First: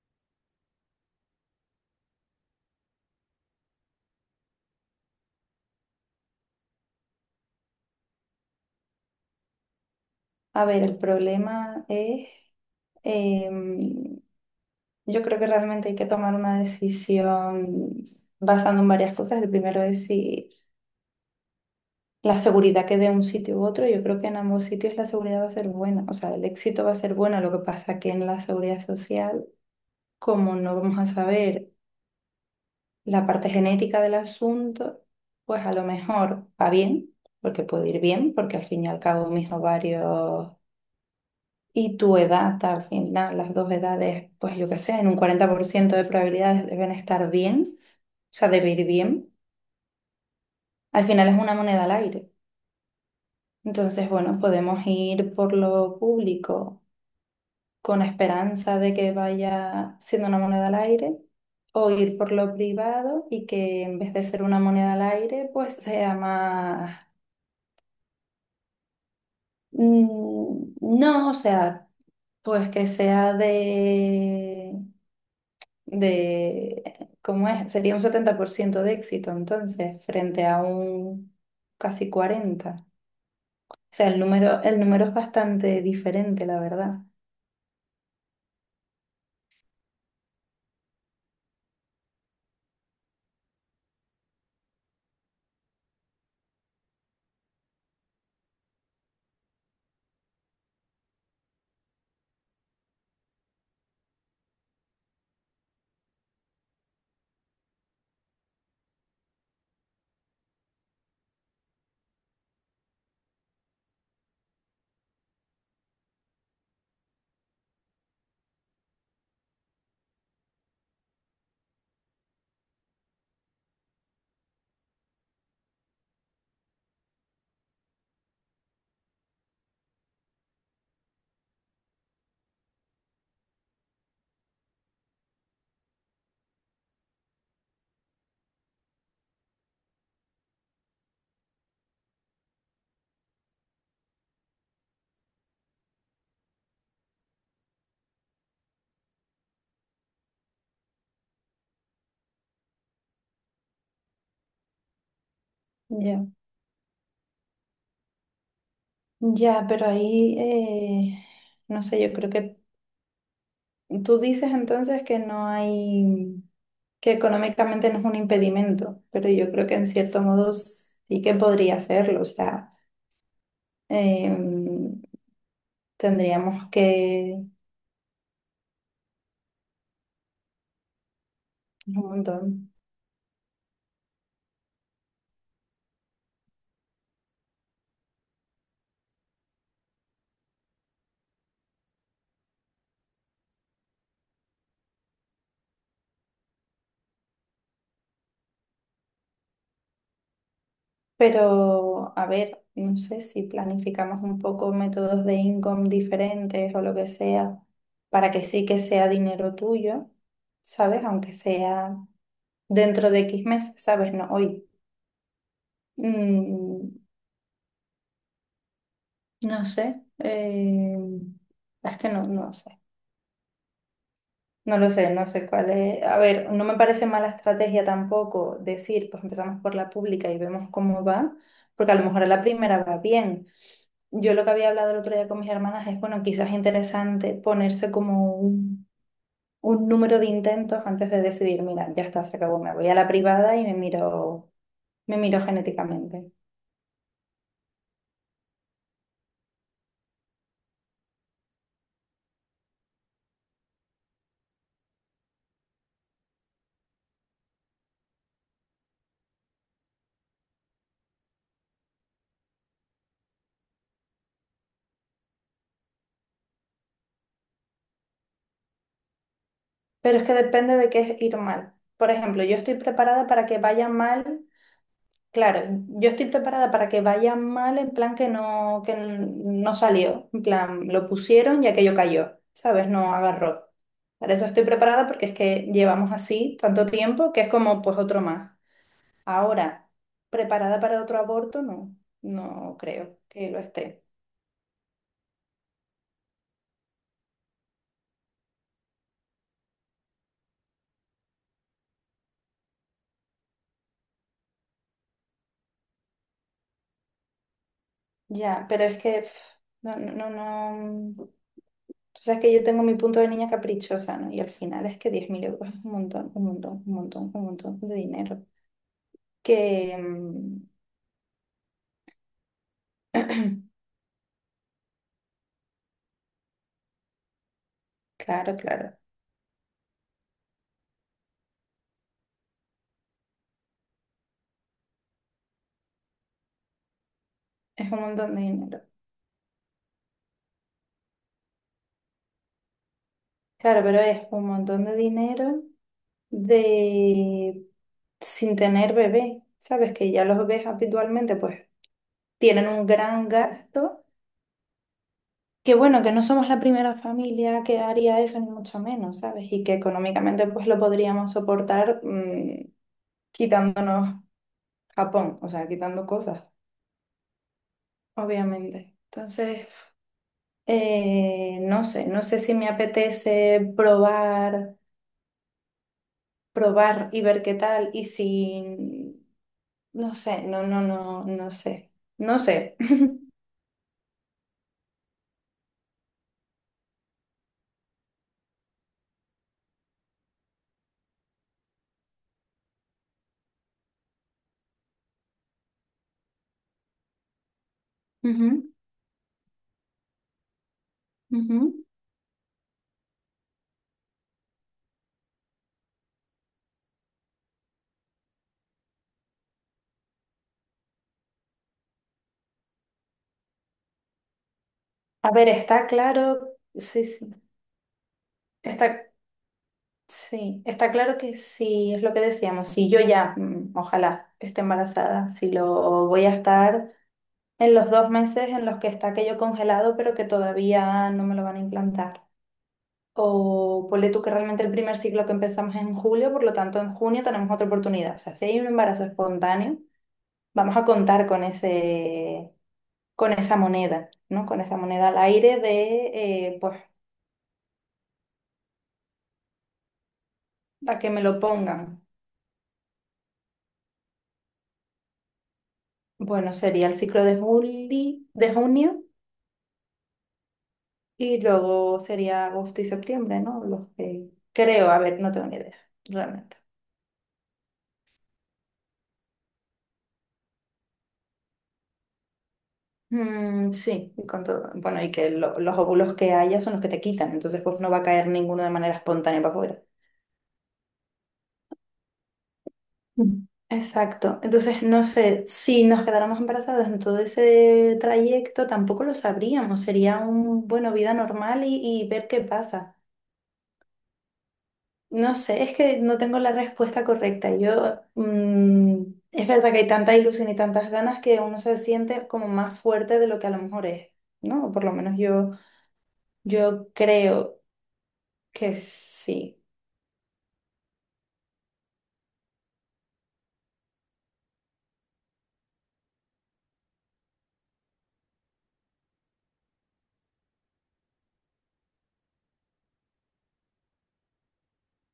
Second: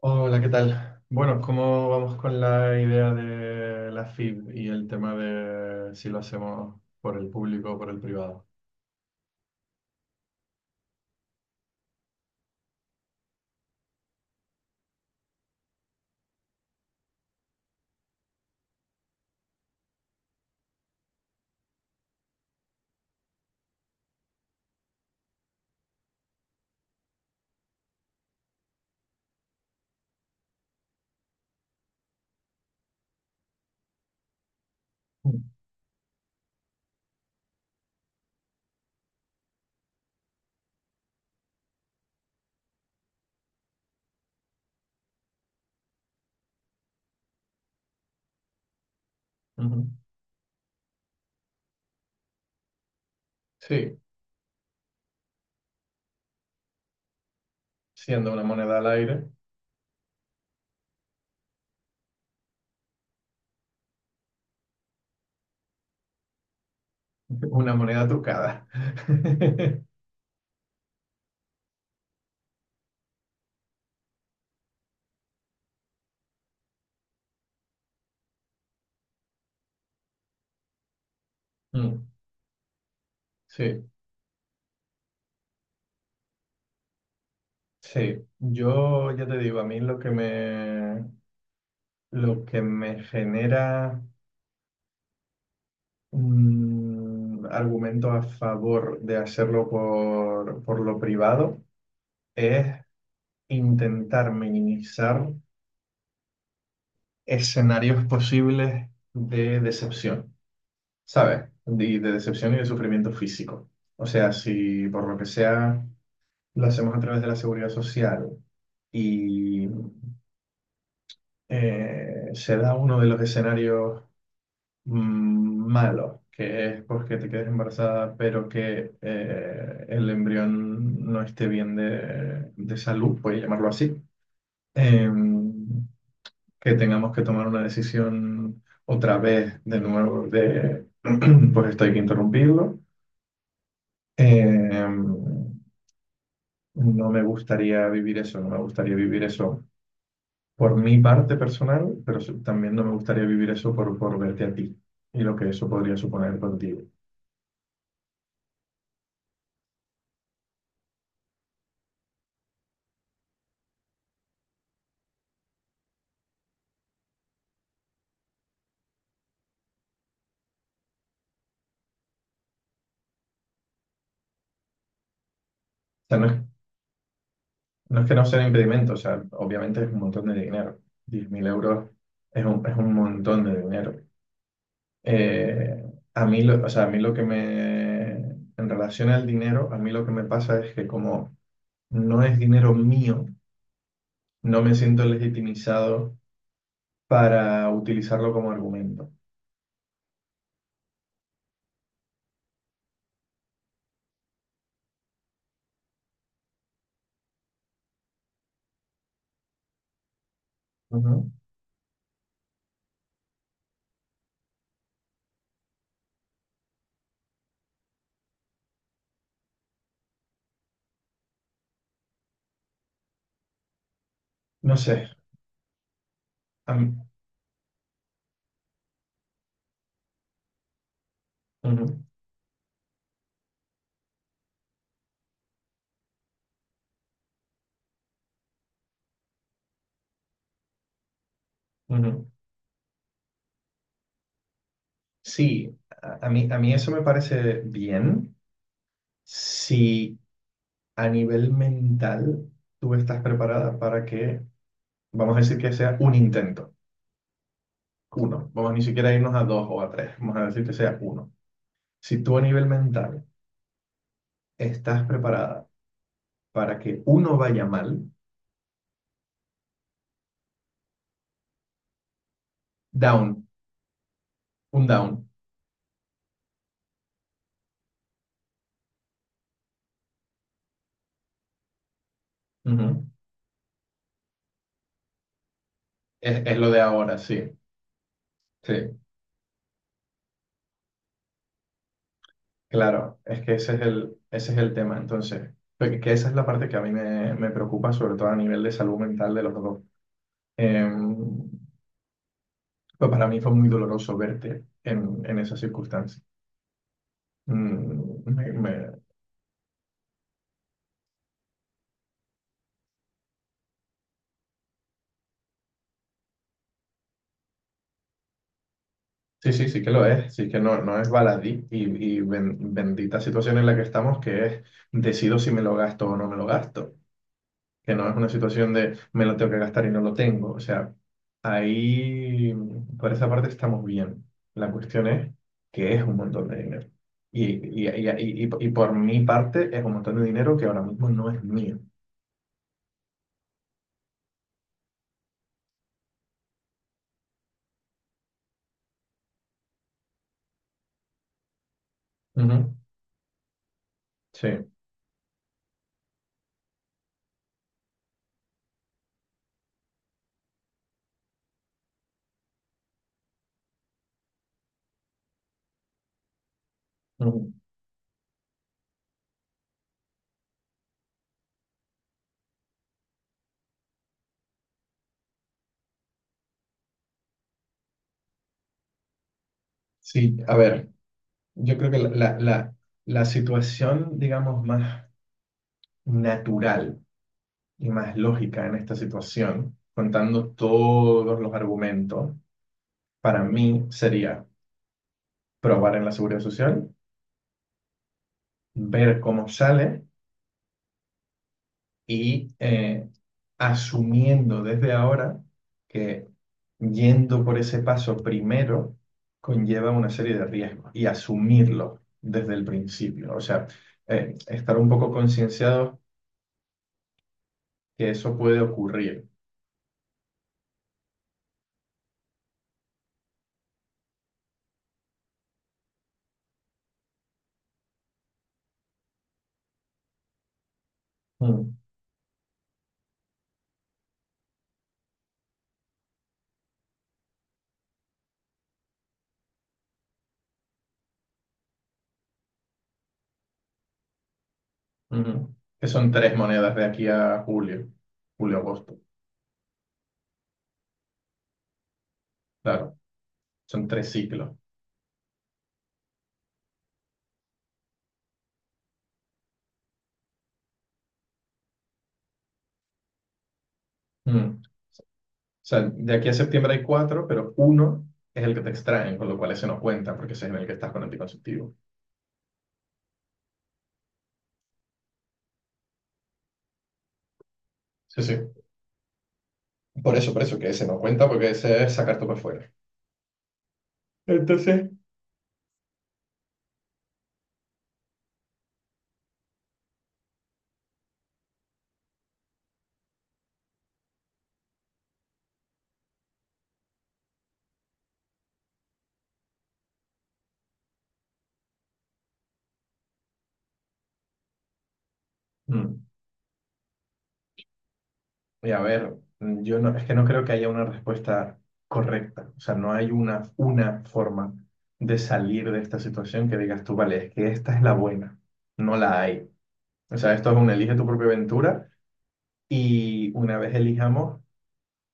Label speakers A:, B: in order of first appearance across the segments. A: Hola, ¿qué tal? Bueno, ¿cómo vamos con la idea de la FIB y el tema de si lo hacemos por el público o por el privado?
B: A ver, el problema es, em, yo creo que realmente hay que tomar una decisión basando en varias cosas. El primero es si la seguridad que dé un sitio u otro, yo creo que en ambos sitios la seguridad va a ser buena, o sea, el éxito va a ser bueno. Lo que pasa que en la seguridad social, como no vamos a saber la parte genética del asunto,
A: Mm.
B: pues a lo mejor va bien, porque puede ir bien, porque al fin y al cabo mis ovarios Y tu edad, al final, las dos edades, pues yo qué sé, en un 40% de probabilidades deben estar bien, o sea, de ir bien.
A: Ujú.
B: Al final es una moneda al aire.
A: Sí,
B: Entonces, bueno, podemos ir por lo público con
A: siendo una
B: esperanza
A: moneda al
B: de que
A: aire,
B: vaya siendo una moneda al aire, o ir por lo privado y que en vez de ser una moneda al aire, pues sea más...
A: una moneda trucada.
B: mm, No, o sea, pues que sea de de, ¿cómo es? Sería un 70% de éxito entonces, frente a un
A: Mm.
B: casi 40. O
A: Sí,
B: sea, el número es bastante diferente, la verdad.
A: sí. Yo ya te digo, a mí lo que me genera argumentos a favor de hacerlo por lo privado. Es intentar minimizar escenarios posibles de decepción, ¿sabes? De decepción y de sufrimiento físico. O sea, si por lo que sea lo hacemos a través de la seguridad social y se da uno de los escenarios malos, que es porque te quedes embarazada, pero que el embrión no esté bien de salud, puedes llamarlo así. em, que tengamos que tomar una decisión otra vez de nuevo de, pues esto hay que interrumpirlo. Em, no me gustaría vivir eso, no me gustaría vivir eso por mi parte personal, pero también no me gustaría vivir eso por verte a ti y lo que eso podría
B: Ya,
A: suponer contigo. O
B: ya, pero ahí, eh, no sé, yo creo que tú dices entonces que no hay, que económicamente no es un impedimento, pero yo creo que en cierto modo sí que podría serlo, o sea, em,
A: sea,
B: tendríamos que,
A: no es que no sea un impedimento, o sea, obviamente es un montón de dinero. 10.000 euros
B: un
A: es
B: montón.
A: es un montón de dinero. A mí lo, o sea, a mí lo que me, en relación al dinero, a mí lo que me pasa es que como no es dinero mío, no me siento legitimizado para utilizarlo como argumento.
B: Pero, a ver, no sé si planificamos un poco métodos de income diferentes o lo que sea, para que sí que sea dinero tuyo, ¿sabes?
A: Ujú.
B: Aunque sea dentro de X meses, ¿sabes? No hoy. Mm, no sé. Es que no, no sé.
A: No
B: No lo
A: sé.
B: sé, no sé cuál es. A ver, no
A: a
B: me
A: mí-
B: parece mala estrategia tampoco decir, pues empezamos por la pública y vemos cómo va,
A: Ujú,
B: porque a lo mejor a la primera va bien. Yo lo que había hablado el otro día con mis hermanas es, bueno, quizás es interesante ponerse como un número de intentos antes de decidir, mira, ya está,
A: ujú.
B: se acabó, me voy a la privada y me miro
A: Sí,
B: genéticamente.
A: a mí eso me parece bien si a nivel mental tú estás preparada para que, vamos a decir que sea un intento, uno. Vamos a ni siquiera a irnos a dos o a tres, vamos a decir que sea uno. Si tú a nivel mental estás preparada para que uno vaya mal,
B: Pero es que depende de qué es ir mal. Por ejemplo, yo estoy preparada
A: down,
B: para que vaya mal.
A: un down.
B: Claro, yo estoy preparada para que vaya mal en plan que no salió, en plan lo pusieron y aquello cayó, ¿sabes?
A: Ujú.
B: No agarró. Para eso estoy preparada porque es que llevamos
A: Es
B: así
A: lo de
B: tanto
A: ahora,
B: tiempo
A: sí.
B: que es como pues otro más.
A: Sí,
B: Ahora, preparada para otro aborto, no, no creo
A: claro. Es
B: que
A: que
B: lo esté.
A: ese es el tema. Entonces, que esa es la parte que a mí me preocupa, sobre todo a nivel de salud mental de los dos. Em, pues para mí fue muy doloroso verte en esa circunstancia. Mm, me,
B: Ya, pero
A: me-
B: es que pf, no, no, no, no. Tú sabes que yo tengo mi punto de niña caprichosa, ¿no? Y al final es que 10.000 euros es un montón, un montón, un montón, un montón de dinero
A: Sí, sí, sí que
B: que,
A: lo es, sí que
B: mm,
A: no, no es baladí y, bendita situación en la que estamos que es decido si me lo gasto o no me lo gasto, que no es una
B: Claro,
A: situación
B: claro.
A: de me lo tengo que gastar y no lo tengo, o sea, ahí por esa parte estamos bien, la cuestión es que es un montón de dinero y, y,
B: Es un
A: y,
B: montón de
A: y- y- y
B: dinero.
A: por mi parte es un montón de dinero que ahora mismo no es mío.
B: Claro, pero es un montón de dinero de sin tener bebé. Sabes que ya los bebés habitualmente pues tienen
A: Ujú.
B: un gran gasto.
A: Sí,
B: Que bueno, que no somos la primera familia que haría eso, ni mucho menos, ¿sabes? Y que económicamente pues lo podríamos soportar quitándonos Japón, o sea, quitando cosas,
A: ujú.
B: obviamente. Entonces, no sé, no sé si me apetece probar. Probar y ver qué tal. Y si, no
A: Sí,
B: sé,
A: a
B: no, no,
A: ver,
B: no, no
A: yo creo
B: sé.
A: que la, la,
B: No
A: la
B: sé.
A: la situación, digamos, más natural y más lógica en esta situación, contando todos los argumentos, para mí sería probar en la seguridad social,
B: Ujú,
A: ver cómo sale
B: ujú.
A: y asumiendo desde ahora que yendo por ese paso primero conlleva una serie de riesgos y asumirlo desde el principio. O sea, estar un poco
B: A ver, está
A: concienciados
B: claro, sí,
A: que eso puede
B: está,
A: ocurrir.
B: sí, está claro que sí, es lo que decíamos, si yo ya, ojalá, esté embarazada, si lo voy a estar en los dos meses en los que está aquello congelado, pero que todavía no me lo van a
A: Mm,
B: implantar. O ponle tú que realmente el primer ciclo que empezamos es en julio, por lo tanto en junio tenemos otra oportunidad. O sea, si hay un embarazo espontáneo, vamos a contar con ese, con esa moneda, ¿no? Con esa moneda al
A: ujú.
B: aire
A: Que son tres
B: de,
A: monedas
B: pues,
A: de aquí a julio, julio-agosto.
B: a que me lo pongan.
A: Claro, son tres ciclos.
B: Bueno, sería el ciclo de juli, de junio y luego sería agosto y septiembre, ¿no? Los que
A: Mm.
B: creo, a ver, no tengo ni
A: O
B: idea,
A: sea, de aquí a
B: realmente.
A: septiembre hay cuatro, pero uno es el que te extraen, con lo cual ese no cuenta, porque ese es en el que estás con anticonceptivo.
B: Mm, sí, y con todo- Bueno, y que lo- los óvulos que haya son los que te quitan, entonces pues no va a
A: Sí,
B: caer
A: sí.
B: ninguno de manera espontánea para afuera.
A: Por eso, que ese no cuenta, porque ese es sacarte para afuera.
B: Ujú. Exacto. Entonces,
A: Entonces...
B: no sé, si nos quedáramos embarazadas en todo ese trayecto, tampoco lo sabríamos. Sería un, bueno, vida normal y ver qué pasa. No sé, es que no tengo la respuesta correcta. Yo, es verdad que hay tanta ilusión y tantas ganas que uno se siente como más fuerte de lo que a lo mejor es, ¿no? O por lo menos yo,
A: Mm.
B: yo creo
A: Y
B: que
A: a ver,
B: sí.
A: yo no, es que no creo que haya una respuesta correcta. O sea, no hay una forma de salir de esta situación que digas tú, vale, es que esta es la buena. No la hay. O sea, esto es un elige tu propia aventura y una vez elijamos,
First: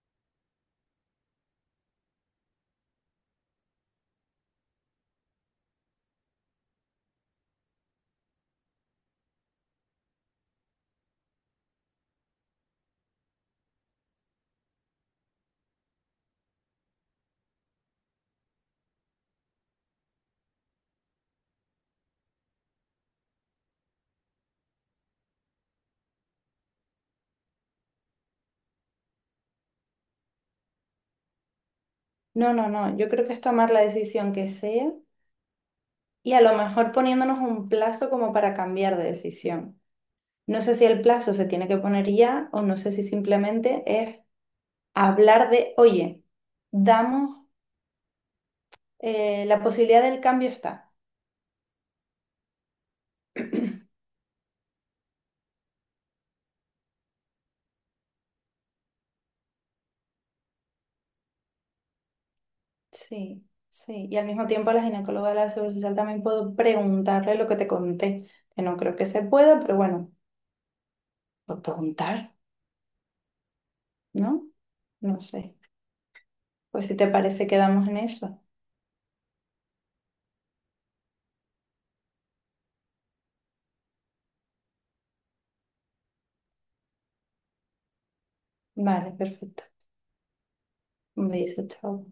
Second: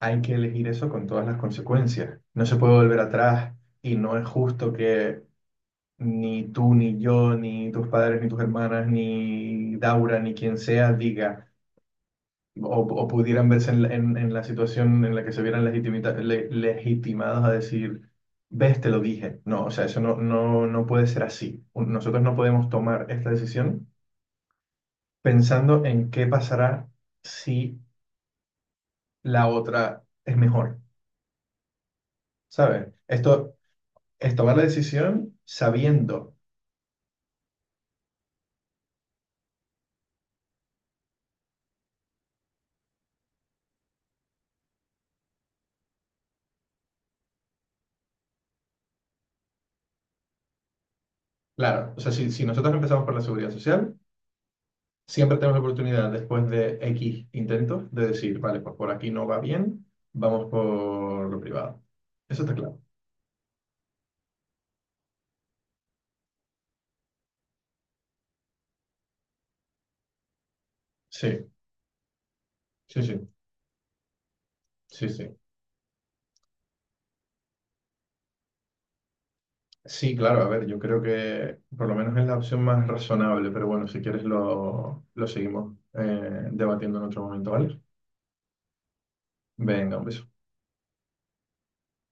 A: hay que elegir eso con todas las consecuencias. No se puede volver atrás y no es justo que ni tú, ni yo, ni tus padres, ni tus hermanas, ni Daura, ni quien sea diga o pudieran verse en, en la situación en la que se vieran legitimados a decir, ves, te lo dije. No, o sea, eso no, no puede ser así. Nosotros no podemos tomar esta decisión pensando en qué pasará si la otra es mejor.
B: No, no,
A: ¿Sabes?
B: no. Yo creo que es
A: Esto
B: tomar la decisión
A: es
B: que
A: tomar la
B: sea
A: decisión
B: y
A: sabiendo,
B: a lo mejor poniéndonos un plazo como para cambiar de decisión. No sé si el plazo se tiene que poner ya o no sé si simplemente es hablar de, oye, damos, la posibilidad del cambio está.
A: claro, o sea, si nosotros empezamos por la seguridad social, siempre tenemos la oportunidad después de X intentos de decir, vale, pues por aquí no va bien, vamos por lo privado. Eso está claro.
B: Sí, sí. Y al mismo tiempo a la ginecóloga de la Seguridad Social también puedo preguntarle lo que te conté, que no creo que se pueda, pero bueno,
A: Sí,
B: por preguntar,
A: sí, sí,
B: ¿no?
A: sí,
B: No
A: sí.
B: sé. Pues si te parece, quedamos en eso.
A: Sí, claro, a ver, yo creo que por lo menos es la opción más razonable, pero bueno, si quieres lo seguimos debatiendo en otro momento, ¿vale?
B: Vale, perfecto.
A: Venga, un beso.
B: Un beso, chao.